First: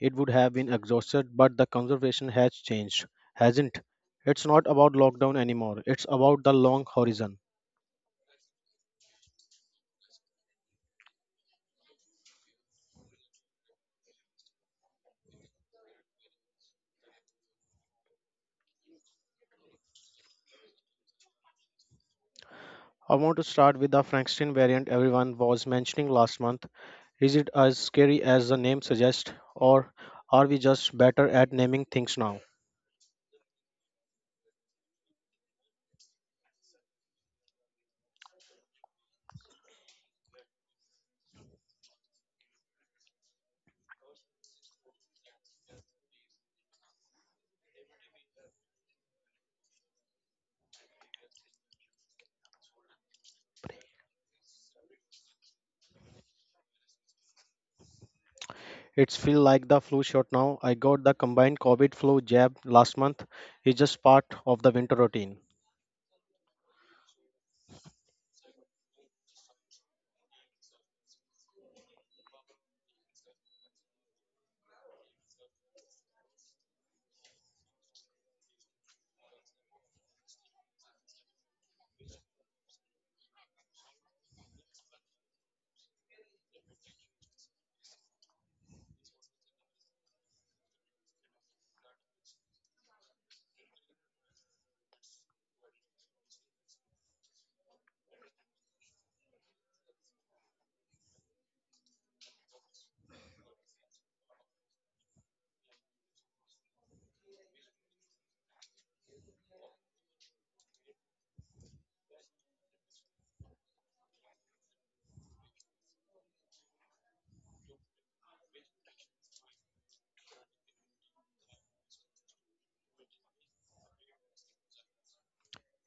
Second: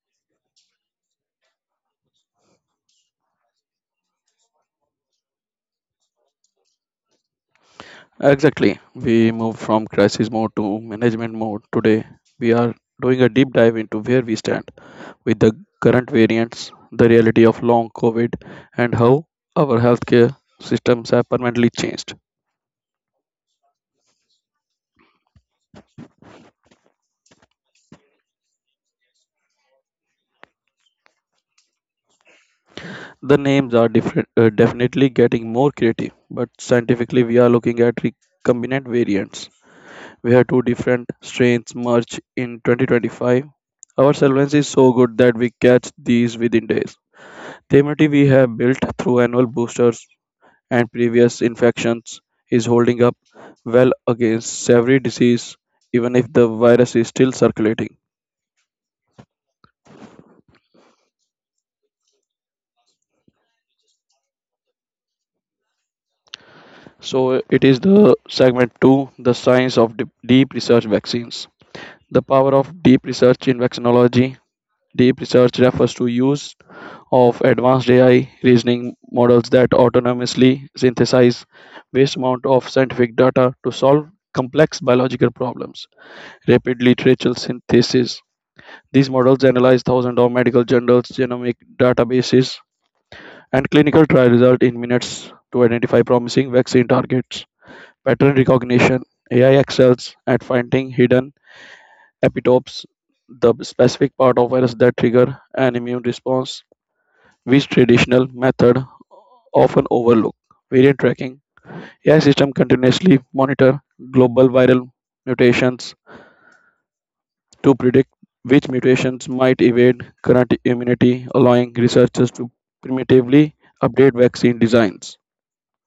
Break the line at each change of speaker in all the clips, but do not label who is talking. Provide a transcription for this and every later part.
it would have been exhausted, but the conservation has changed, hasn't? It's not about lockdown anymore, it's about the long horizon.
Exactly. We moved from crisis mode to management mode. Today we are doing a deep dive into where we stand with the current variants, the reality of long covid and how our healthcare systems have permanently changed.
I want to start with the Frankenstein variant everyone was mentioning last month. Is it as scary as the name suggests, or are we just better at naming things now?
The names are different, definitely getting more creative, but scientifically, we are looking at recombinant variants where two different strains merge in 2025. Our surveillance is so good that we catch these within days. The immunity we have built through annual boosters and previous infections is holding up well against every disease, even if the virus is still circulating.
It's feel like the flu shot now. I got the combined COVID flu jab last month. It's just part of the winter routine.
So, it is the segment 2, the science of deep research vaccines. The power of deep research in vaccinology. Deep research refers to use of advanced AI reasoning models that autonomously synthesize vast amount of scientific data to solve complex biological problems. Rapid literature synthesis. These models analyze thousands of medical journals, genomic databases, and clinical trial results in minutes to identify promising vaccine targets. Pattern recognition. AI excels at finding hidden epitopes, the specific part of virus that trigger an immune response, which traditional method often overlook. Variant tracking. AI system continuously monitor global viral mutations to predict which mutations might evade current immunity, allowing researchers to primitively update vaccine designs.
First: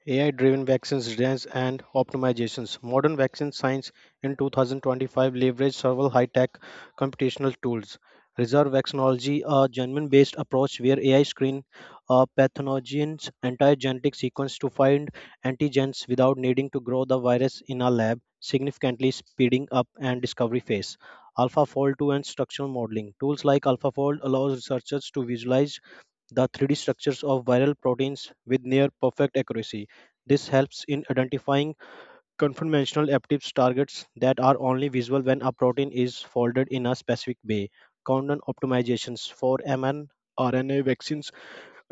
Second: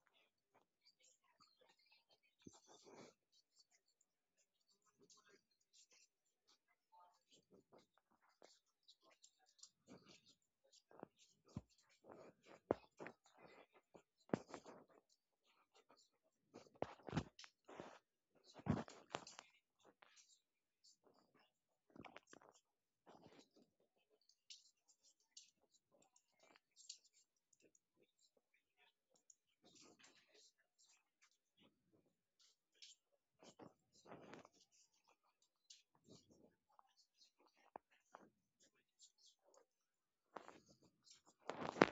AI driven vaccines designs and optimizations. Modern vaccine science in 2025 leveraged several high tech computational tools. Reserve vaccinology, a genome based approach where AI screen a pathogen's entire genetic sequence to find antigens without needing to grow the virus in a lab, significantly speeding up and discovery phase. AlphaFold 2 and structural modeling. Tools like AlphaFold allows researchers to visualize the 3D structures of viral proteins with near perfect accuracy. This helps in identifying conformational peptides targets that are only visible when a protein is folded in a specific way. Condon optimizations for mRNA vaccines.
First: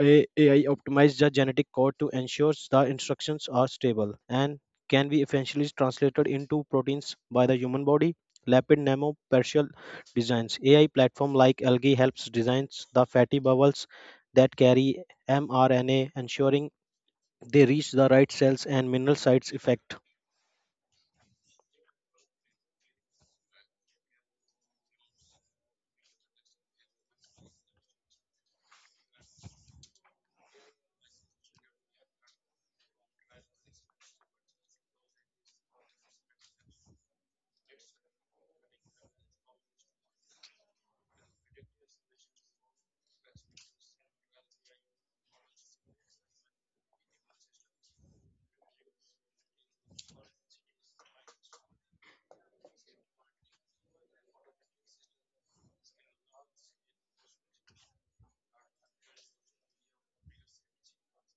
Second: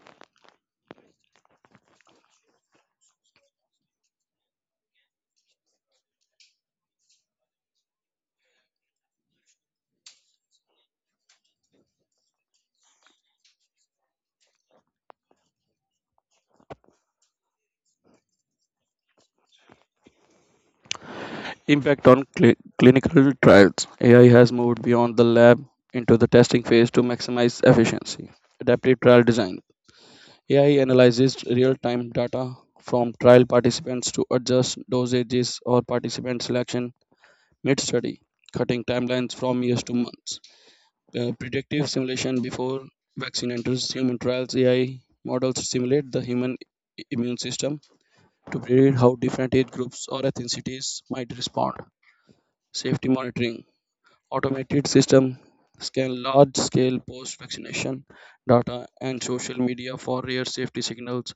AI optimizes the genetic code to ensure the instructions are stable and can be efficiently translated into proteins by the human body. Lipid nanoparticle designs. AI platform like Algae helps designs the fatty bubbles that carry mRNA, ensuring they reach the right cells and mineral sites effect.
Impact on clinical trials. AI has moved beyond the lab into the testing phase to maximize efficiency. Adaptive trial design. AI analyzes real time data from trial participants to adjust dosages or participant selection mid study, cutting timelines from years to months. Predictive simulation before vaccine enters human trials, AI models simulate the human immune system to predict how different age groups or ethnicities might respond. Safety monitoring. Automated system scan large scale post vaccination data and social media for rare safety signals,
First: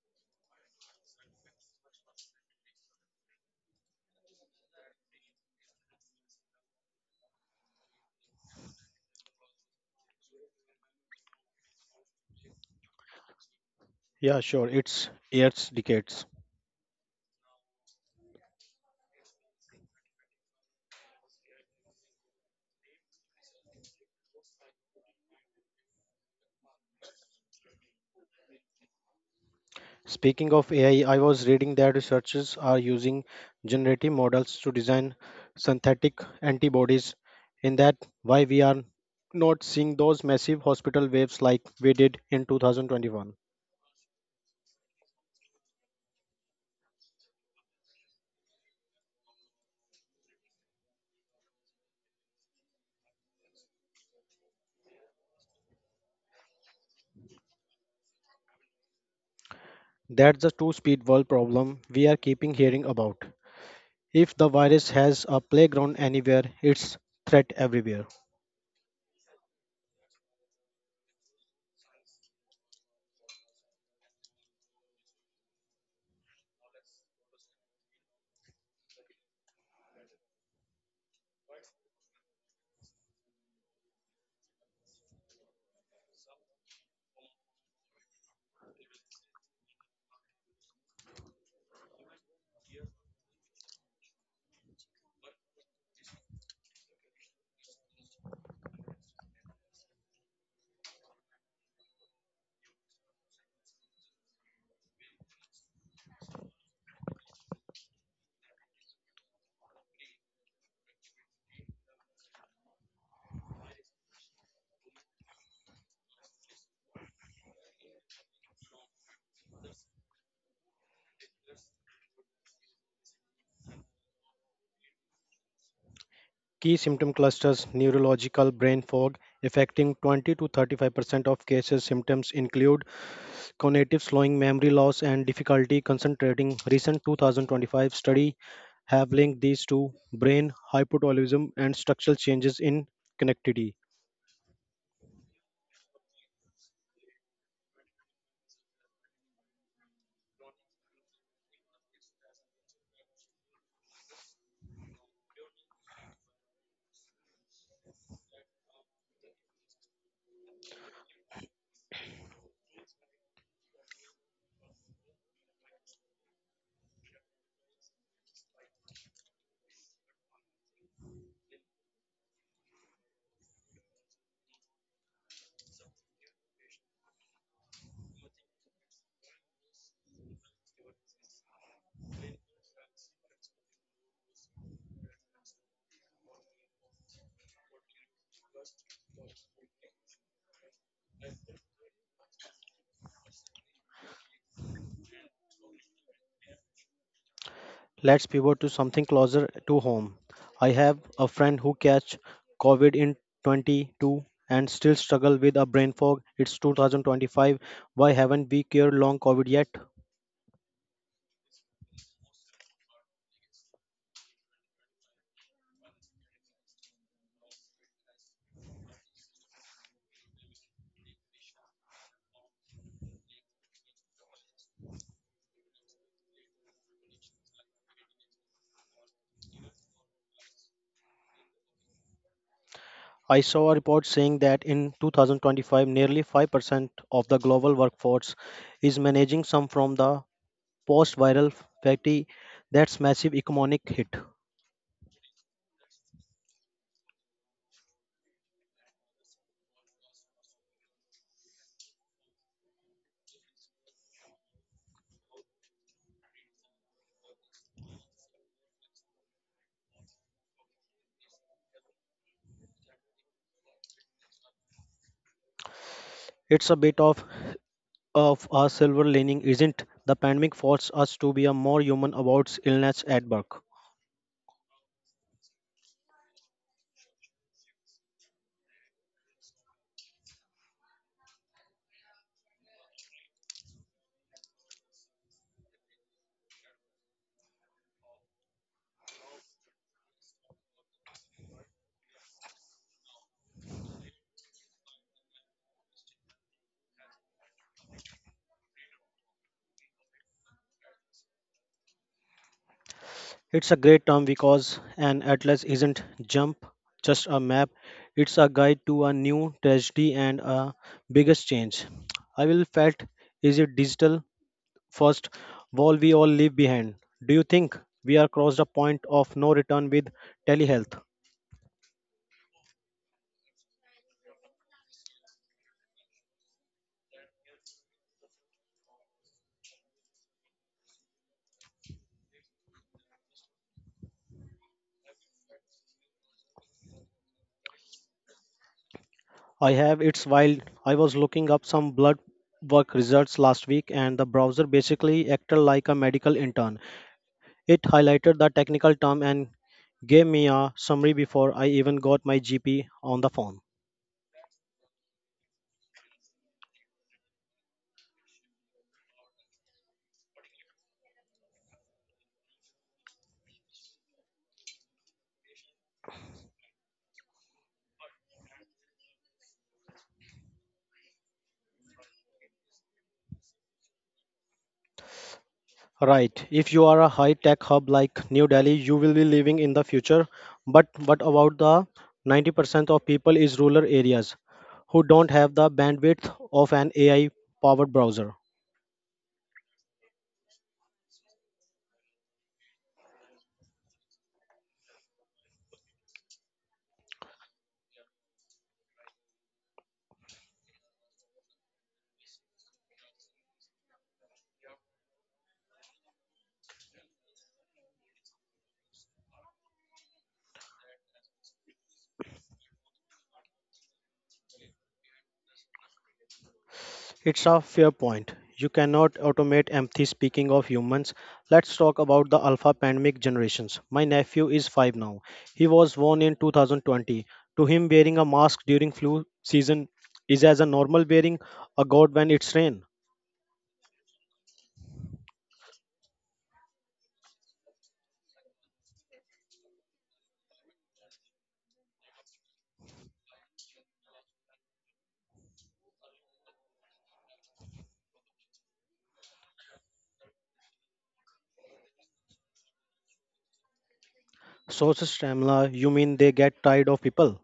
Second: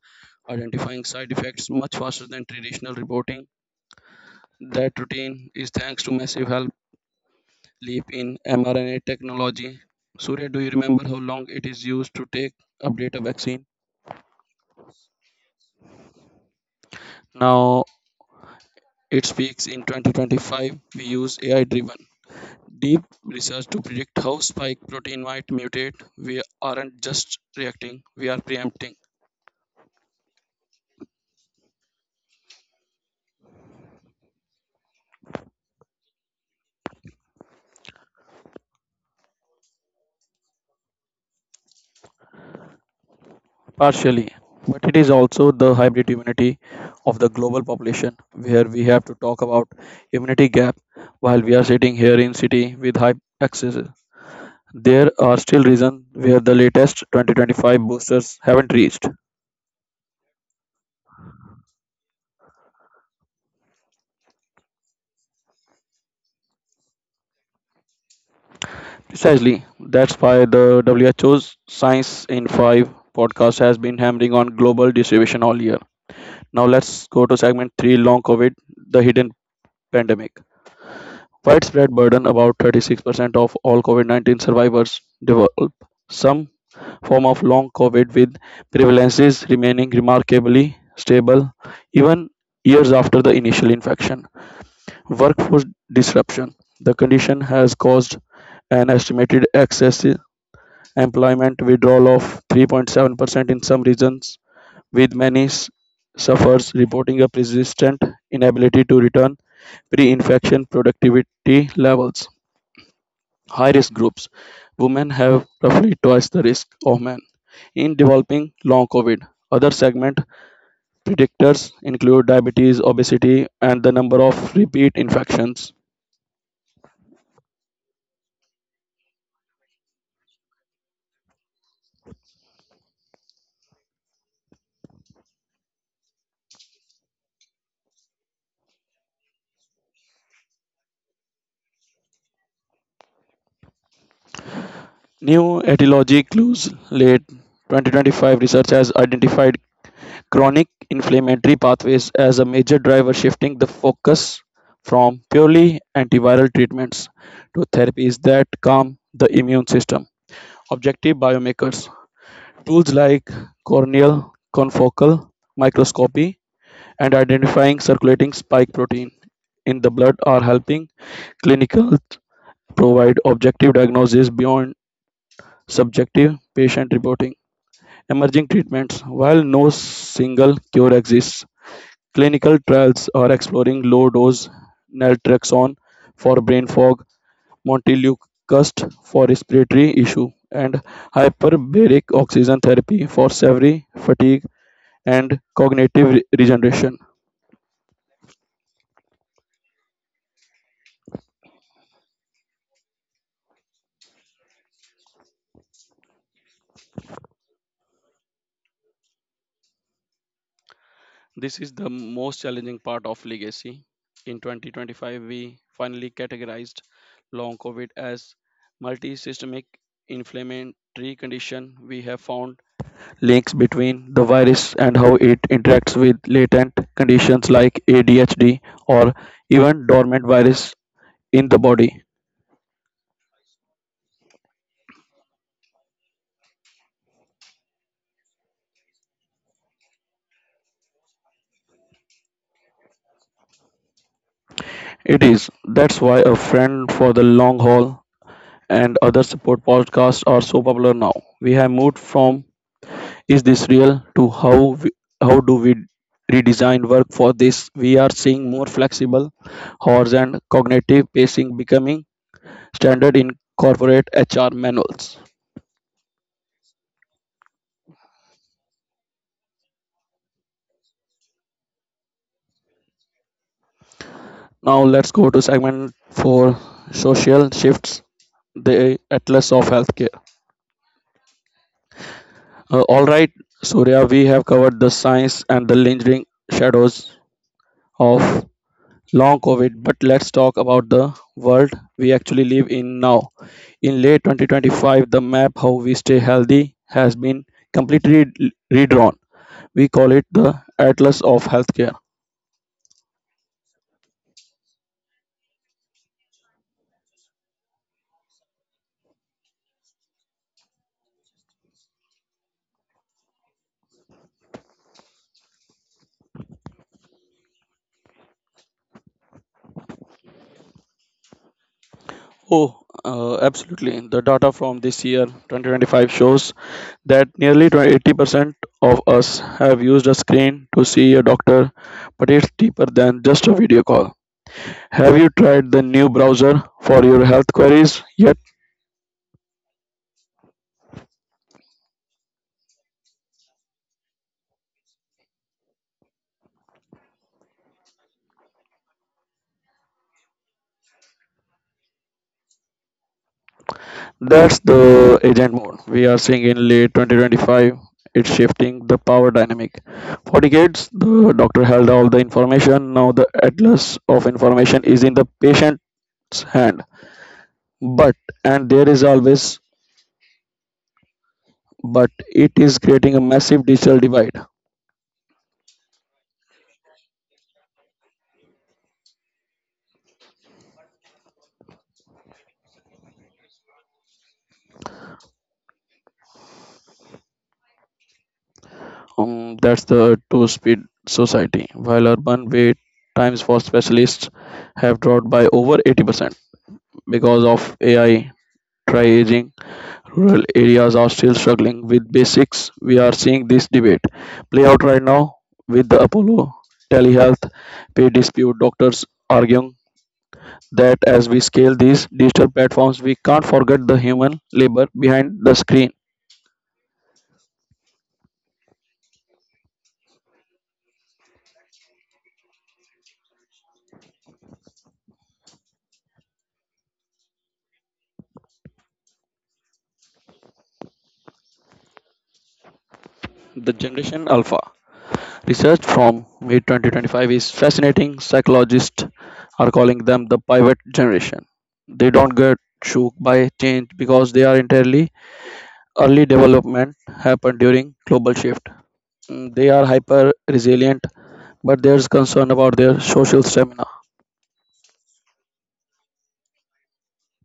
identifying side effects much faster than traditional reporting. That routine is thanks to massive help leap in mRNA technology. Surya, do you remember how long it is used to take update a vaccine?
Yeah, sure, it's years, decades.
Now it speaks in 2025. We use AI driven deep research to predict how spike protein might mutate. We aren't just reacting, we are preempting.
Speaking of AI, I was reading that researchers are using generative models to design synthetic antibodies. In that, why we are not seeing those massive hospital waves like we did in 2021.
Partially, but it is also the hybrid immunity of the global population where we have to talk about immunity gap while we are sitting here in city with high access. There are still regions where the latest 2025 boosters haven't reached.
That's the two speed world problem we are keeping hearing about. If the virus has a playground anywhere, it's threat everywhere.
Precisely, that's why the WHO's Science in 5 podcast has been hammering on global distribution all year. Now let's go to segment 3, long COVID, the hidden pandemic. Widespread burden. About 36% of all COVID 19 survivors develop some form of long COVID, with prevalences remaining remarkably stable even years after the initial infection. Workforce disruption. The condition has caused an estimated excess employment withdrawal of 3.7% in some regions, with many sufferers reporting a persistent inability to return pre-infection productivity levels. High risk groups. Women have roughly twice the risk of men in developing long COVID. Other segment predictors include diabetes, obesity, and the number of repeat infections.
Key symptom clusters neurological brain fog affecting 20 to 35% of cases. Symptoms include cognitive slowing, memory loss, and difficulty concentrating. Recent 2025 study have linked these to brain hypothyroidism and structural changes in connectivity.
New etiology clues. Late 2025 research has identified chronic inflammatory pathways as a major driver, shifting the focus from purely antiviral treatments to therapies that calm the immune system. Objective biomarkers. Tools like corneal confocal microscopy and identifying circulating spike protein in the blood are helping clinicals provide objective diagnosis beyond subjective patient reporting. Emerging treatments. While no single cure exists, clinical trials are exploring low dose naltrexone for brain fog, montelukast for respiratory issue, and hyperbaric oxygen therapy for severe fatigue and cognitive regeneration.
Let's pivot to something closer to home. I have a friend who catch COVID in 22 and still struggle with a brain fog. It's 2025. Why haven't we cured long COVID yet?
This is the most challenging part of legacy. In 2025, we finally categorized long COVID as multisystemic inflammatory condition. We have found links between the virus and how it interacts with latent conditions like ADHD or even dormant virus in the body.
I saw a report saying that in 2025, nearly 5% of the global workforce is managing some from the post viral fatty. That's massive economic hit.
It is, that's why a friend for the long haul and other support podcasts are so popular now. We have moved from "Is this real?" to we, how do we redesign work for this? We are seeing more flexible hours and cognitive pacing becoming standard in corporate HR manuals.
It's a bit of a silver lining, isn't? The pandemic forced us to be a more human about illness at work.
Now let's go to segment for social shifts, the atlas of healthcare. All right, Surya, we have covered the science and the lingering shadows of long COVID, but let's talk about the world we actually live in now. In late 2025, the map how we stay healthy has been completely redrawn. We call it the Atlas of Healthcare.
It's a great term because an atlas isn't jump, just a map. It's a guide to a new tragedy and a biggest change. I will felt is it digital first wall we all leave behind. Do you think we are crossed a point of no return with telehealth?
Oh, absolutely. The data from this year, 2025, shows that nearly 80% of us have used a screen to see a doctor, but it's deeper than just a video call. Have you tried the new browser for your health queries yet?
I have, it's wild. I was looking up some blood work results last week and the browser basically acted like a medical intern. It highlighted the technical term and gave me a summary before I even got my GP on the phone.
That's the agent mode we are seeing in late 2025. It's shifting the power dynamic. For decades, the doctor held all the information. Now, the atlas of information is in the patient's hand. But, and there is always, but it is creating a massive digital divide.
Right. If you are a high tech hub like New Delhi, you will be living in the future. But what about the 90% of people is rural areas who don't have the bandwidth of an AI powered browser.
That's the two speed society. While urban wait times for specialists have dropped by over 80% because of AI triaging, rural areas are still struggling with basics. We are seeing this debate play out right now with the Apollo telehealth pay dispute. Doctors arguing that as we scale these digital platforms, we can't forget the human labor behind the screen.
It's a fair point. You cannot automate empathy. Speaking of humans, let's talk about the alpha pandemic generations. My nephew is 5 now. He was born in 2020. To him, wearing a mask during flu season is as a normal wearing a god when it's rain.
The Generation Alpha research from mid 2025 is fascinating. Psychologists are calling them the pivot generation. They don't get shook by change because they are entirely early development happened during global shift. Mm, they are hyper resilient, but there's concern about their social stamina.
Sources Tamla, you mean they get tired of people?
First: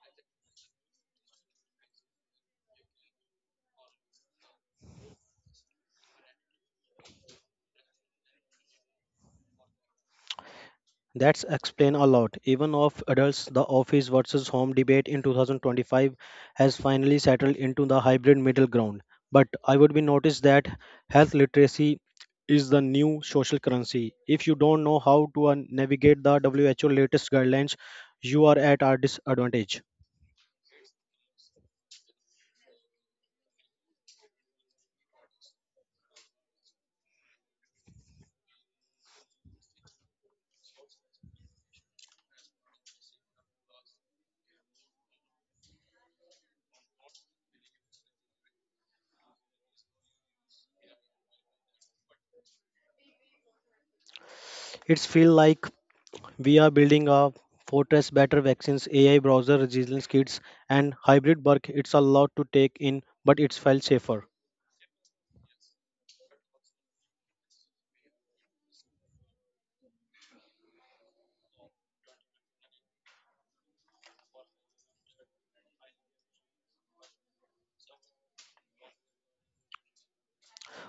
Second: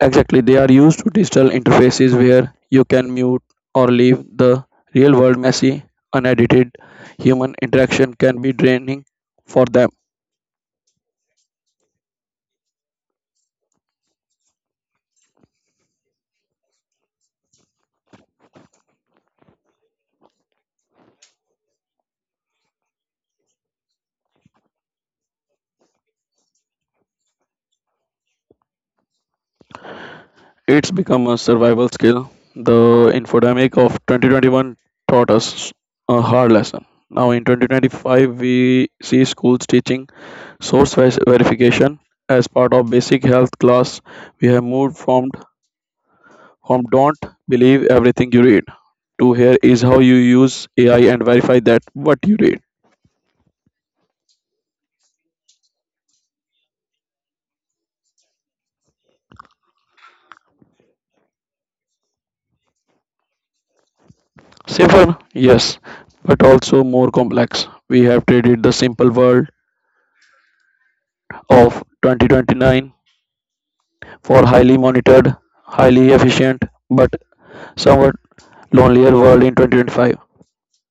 Exactly, they are used to digital interfaces where you can mute or leave the real world messy, unedited human interaction can be draining for them.
That's explain a lot. Even of adults, the office versus home debate in 2025 has finally settled into the hybrid middle ground. But I would be noticed that health literacy is the new social currency. If you don't know how to navigate the WHO latest guidelines, you are at a disadvantage.
It's become a survival skill. The infodemic of 2021 taught us a hard lesson. Now, in 2025, we see schools teaching source verification as part of basic health class. We have moved from "don't believe everything you read" to "here is how you use AI and verify that what you read."
It's feel like we are building a fortress better vaccines, AI browser resilience kits, and hybrid work. It's a lot to take in, but it's felt safer.
Safer, yes, but also more complex. We have traded the simple world of 2029 for highly monitored, highly efficient, but somewhat lonelier world in 2025.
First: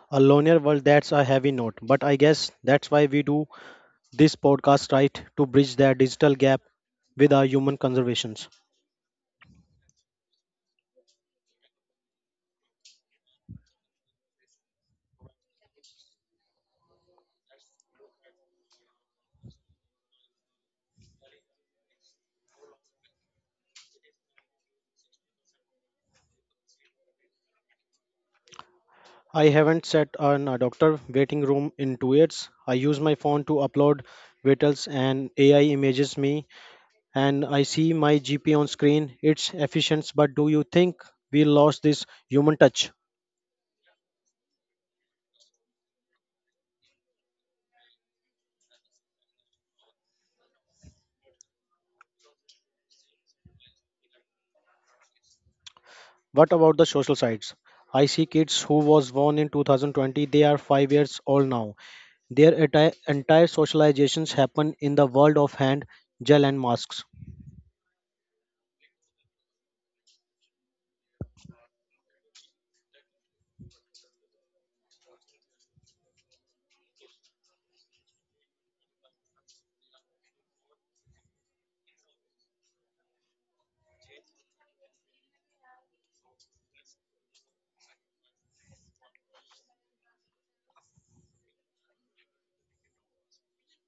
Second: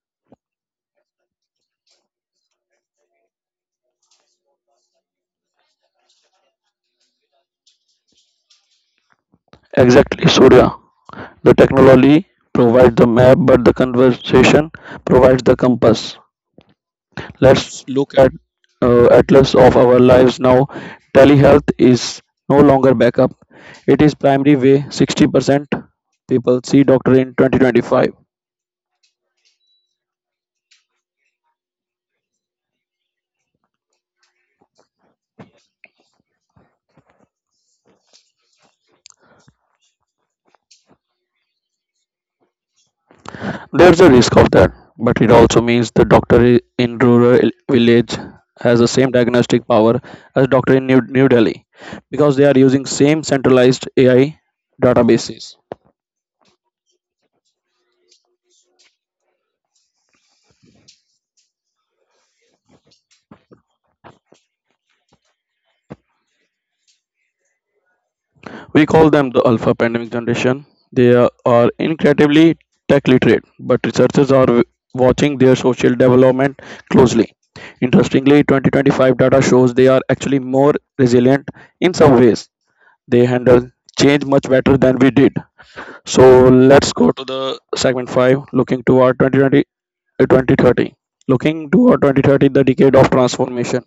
A lonelier world, that's a heavy note. But I guess that's why we do this podcast, right? To bridge that digital gap with our human conservations.
Exactly, Surya. The technology provides the map, but the conversation provides the compass. Let's look at atlas of our lives now. Telehealth is no longer backup; it is primary way. 60% people see doctor in 2025.
I haven't sat on a doctor waiting room in 2 years. I use my phone to upload vitals and AI images me and I see my GP on screen. It's efficient, but do you think we lost this human touch?
There's a risk of that, but it also means the doctor in rural village has the same diagnostic power as doctor in New Delhi because they are using same centralized AI databases.
What about the social sides? I see kids who was born in 2020, they are 5 years old now. Their entire socializations happen in the world of hand, gel, and masks.
We call them the alpha pandemic generation. They are incredibly tech literate, but researchers are watching their social development closely. Interestingly, 2025 data shows they are actually more resilient in some ways. They handle change much better than we did. So let's go to the segment 5, looking toward 2020 uh, 2030. Looking toward 2030, the decade of transformation.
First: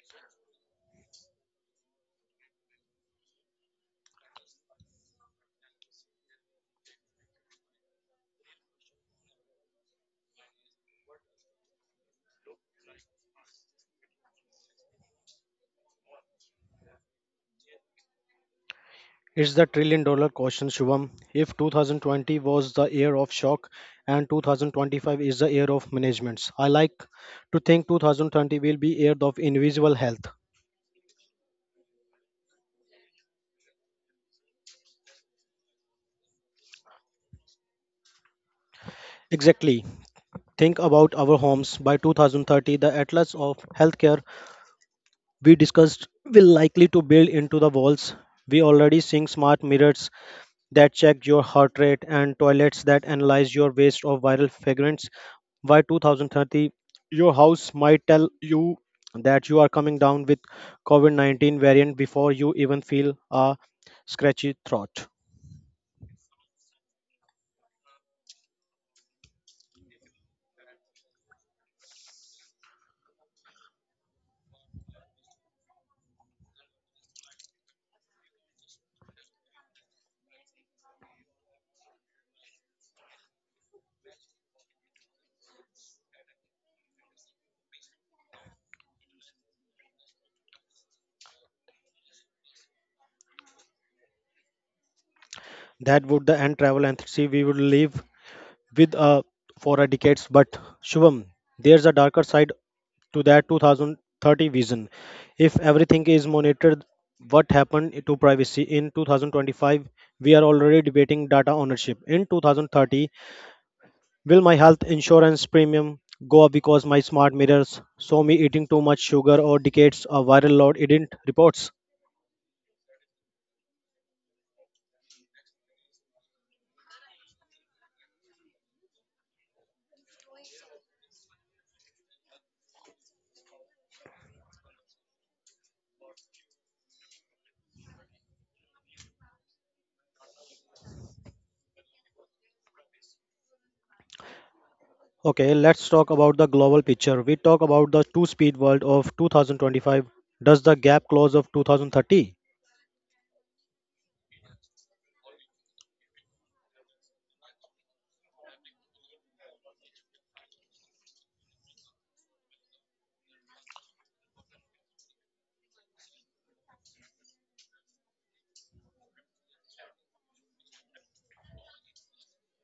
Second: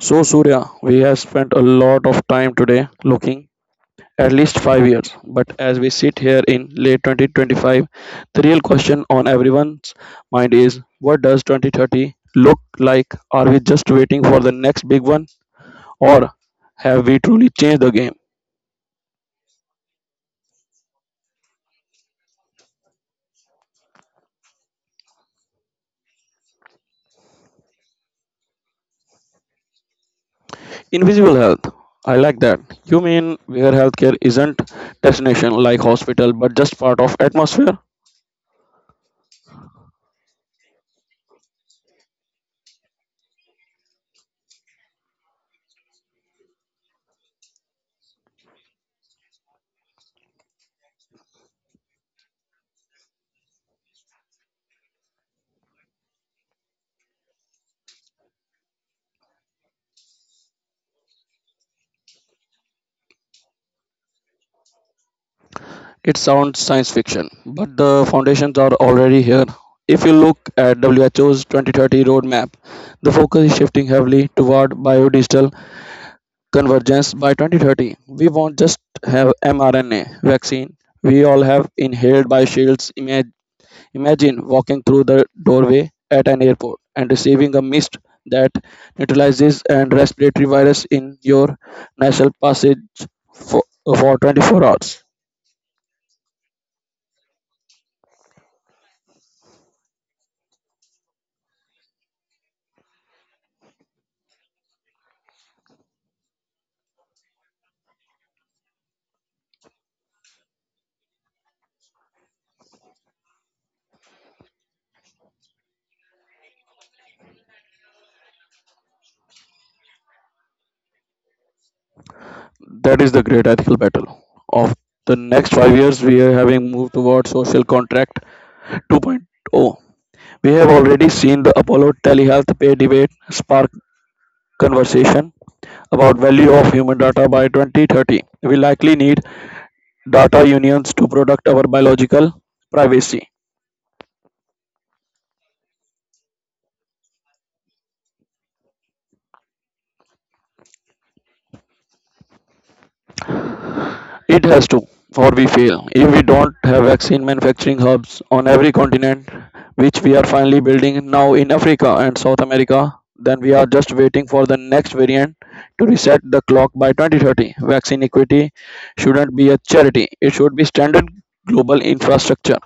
So, Surya, we have spent a lot of time today looking at least 5 years. But as we sit here in late 2025, the real question on everyone's mind is what does 2030 look like? Are we just waiting for the next big one, or have we truly changed the game?
It's the trillion-dollar question, Shubham. If 2020 was the year of shock and 2025 is the year of managements, I like to think 2020 will be year of invisible health.
Invisible health. I like that. You mean where healthcare isn't destination like hospital, but just part of atmosphere?
Exactly. Think about our homes. By 2030, the atlas of healthcare we discussed will likely to build into the walls. We already seeing smart mirrors that check your heart rate and toilets that analyze your waste of viral fragrance. By 2030, your house might tell you that you are coming down with COVID-19 variant before you even feel a scratchy throat.
It sounds science fiction, but the foundations are already here. If you look at WHO's 2030 roadmap, the focus is shifting heavily toward biodigital convergence by 2030. We won't just have mRNA vaccine. We all have inhaled by shields. Imagine walking through the doorway at an airport and receiving a mist that neutralizes and respiratory virus in your nasal passage for, for 24 hours.
That would the end travel entity we would leave with for a decades. But Shubham, there's a darker side to that 2030 vision. If everything is monitored, what happened to privacy in 2025? We are already debating data ownership. In 2030, will my health insurance premium go up because my smart mirrors saw me eating too much sugar or decades of viral load didn't reports?
That is the great ethical battle of the next 5 years. We are having moved toward social contract 2.0. We have already seen the Apollo telehealth pay debate spark conversation about value of human data by 2030. We likely need data unions to protect our biological privacy.
Okay, let's talk about the global picture. We talk about the two speed world of 2025. Does the gap close of 2030?
It has to, or we fail. If we don't have vaccine manufacturing hubs on every continent, which we are finally building now in Africa and South America, then we are just waiting for the next variant to reset the clock by 2030. Vaccine equity shouldn't be a charity, it should be standard global infrastructure.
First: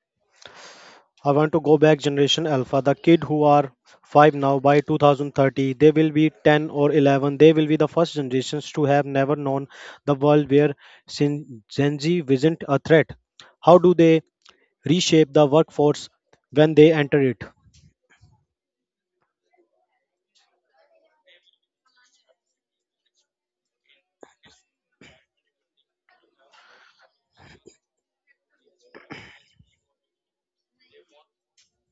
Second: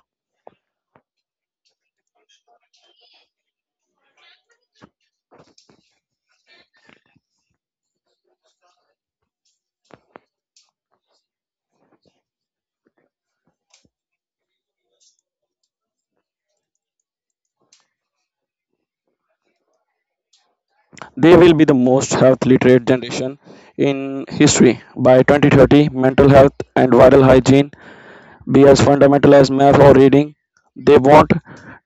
I want to go back generation alpha, the kid who are 5 now by 2030, they will be 10 or 11. They will be the first generations to have never known the world where Gen Z isn't a threat. How do they reshape the workforce when they enter it?
They will be the most health literate generation in history. By 2030, mental health and viral hygiene be as fundamental as math or reading. They won't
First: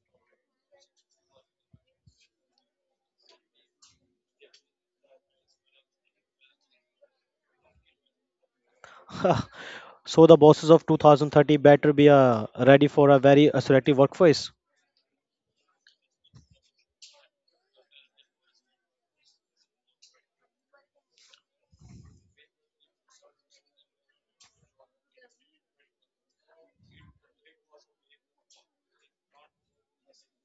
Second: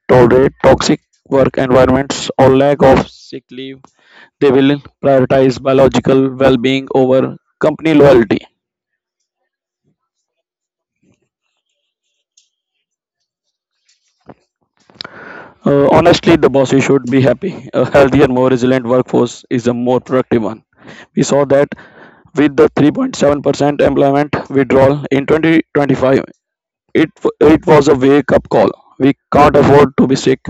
tolerate toxic work environments or lack of sick leave. They will prioritize biological well being over company loyalty.
So the bosses of 2030 better be ready for a very assertive workforce.
Honestly, the bosses should be happy. A healthier, more resilient workforce is a more productive one. We saw that with the 3.7% employment withdrawal in 2025. It, it was a wake up call. We can't afford to be sick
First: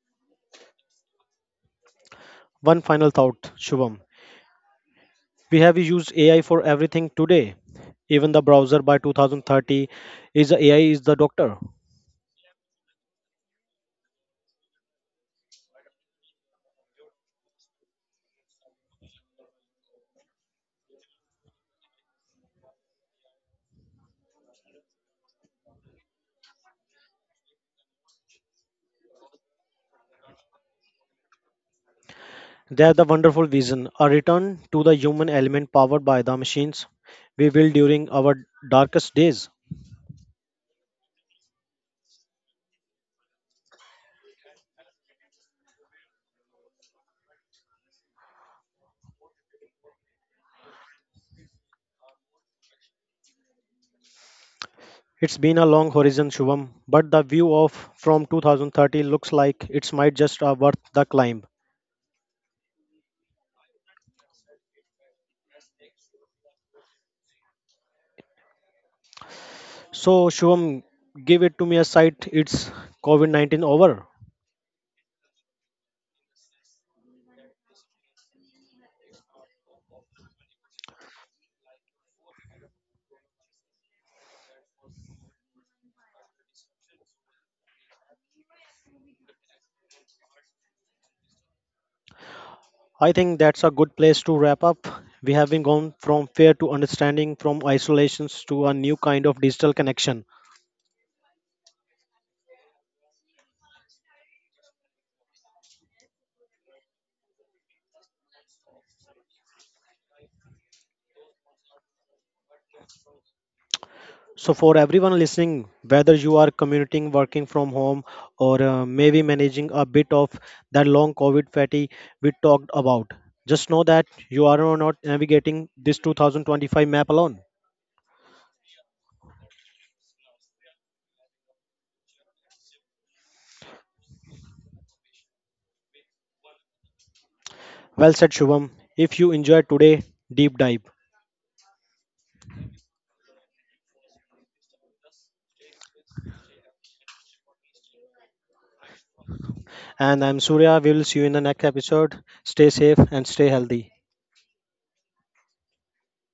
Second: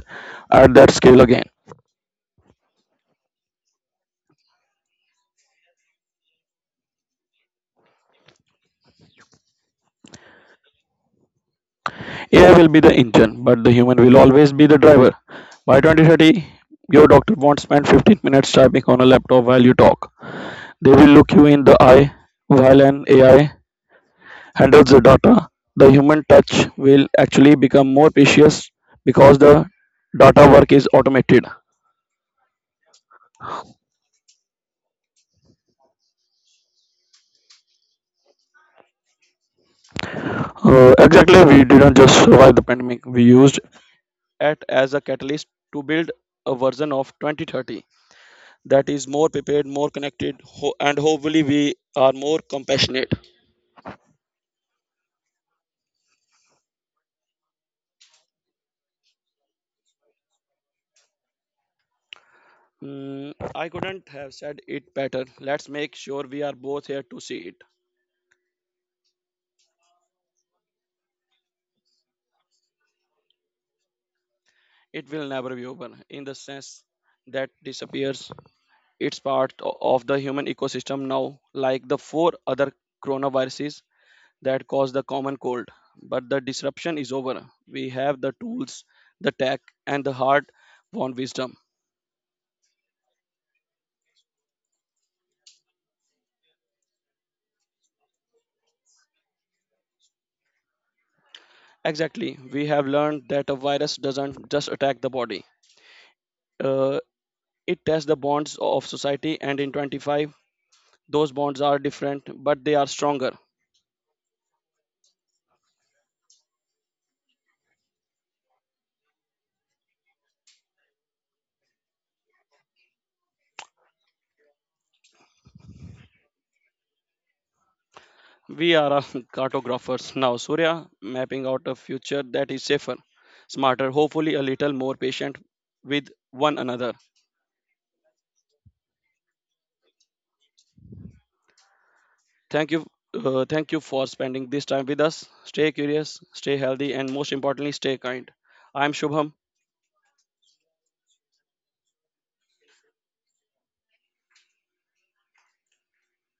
at that scale again.
One final thought, Shubham. We have used AI for everything today. Even the browser by 2030 is AI is the doctor.
AI will be the engine, but the human will always be the driver. By 2030, your doctor won't spend 15 minutes typing on a laptop while you talk. They will look you in the eye while an AI handles the data. The human touch will actually become more precious because the data work is automated.
There's the wonderful vision, a return to the human element powered by the machines we will during our darkest days.
Exactly, we didn't just survive the pandemic, we used it as a catalyst to build a version of 2030 that is more prepared, more connected, and hopefully we are more compassionate.
It's been a long horizon, Shubham, but the view of from 2030 looks like it's might just worth the climb.
Mm, I couldn't have said it better. Let's make sure we are both here to see it.
So, Shubham, give it to me a sight. It's COVID 19 over.
It will never be over in the sense that disappears. It's part of the human ecosystem now, like the four other coronaviruses that cause the common cold. But the disruption is over. We have the tools, the tech, and the hard won wisdom.
I think that's a good place to wrap up. We have been gone from fear to understanding, from isolations to a new kind of digital connection.
Exactly. We have learned that a virus doesn't just attack the body. Uh, it tests the bonds of society and in 25, those bonds are different, but they are stronger.
So, for everyone listening, whether you are commuting, working from home, or maybe managing a bit of that long COVID fatigue we talked about, just know that you are not navigating this 2025 map alone.
We are cartographers now, Surya, mapping out a future that is safer, smarter, hopefully a little more patient with one another.
Well said, Shubham. If you enjoyed today, deep dive.
Thank you, thank you for spending this time with us. Stay curious, stay healthy, and most importantly, stay kind. I'm Shubham.
And I'm Surya. We will see you in the next episode. Stay safe and stay healthy.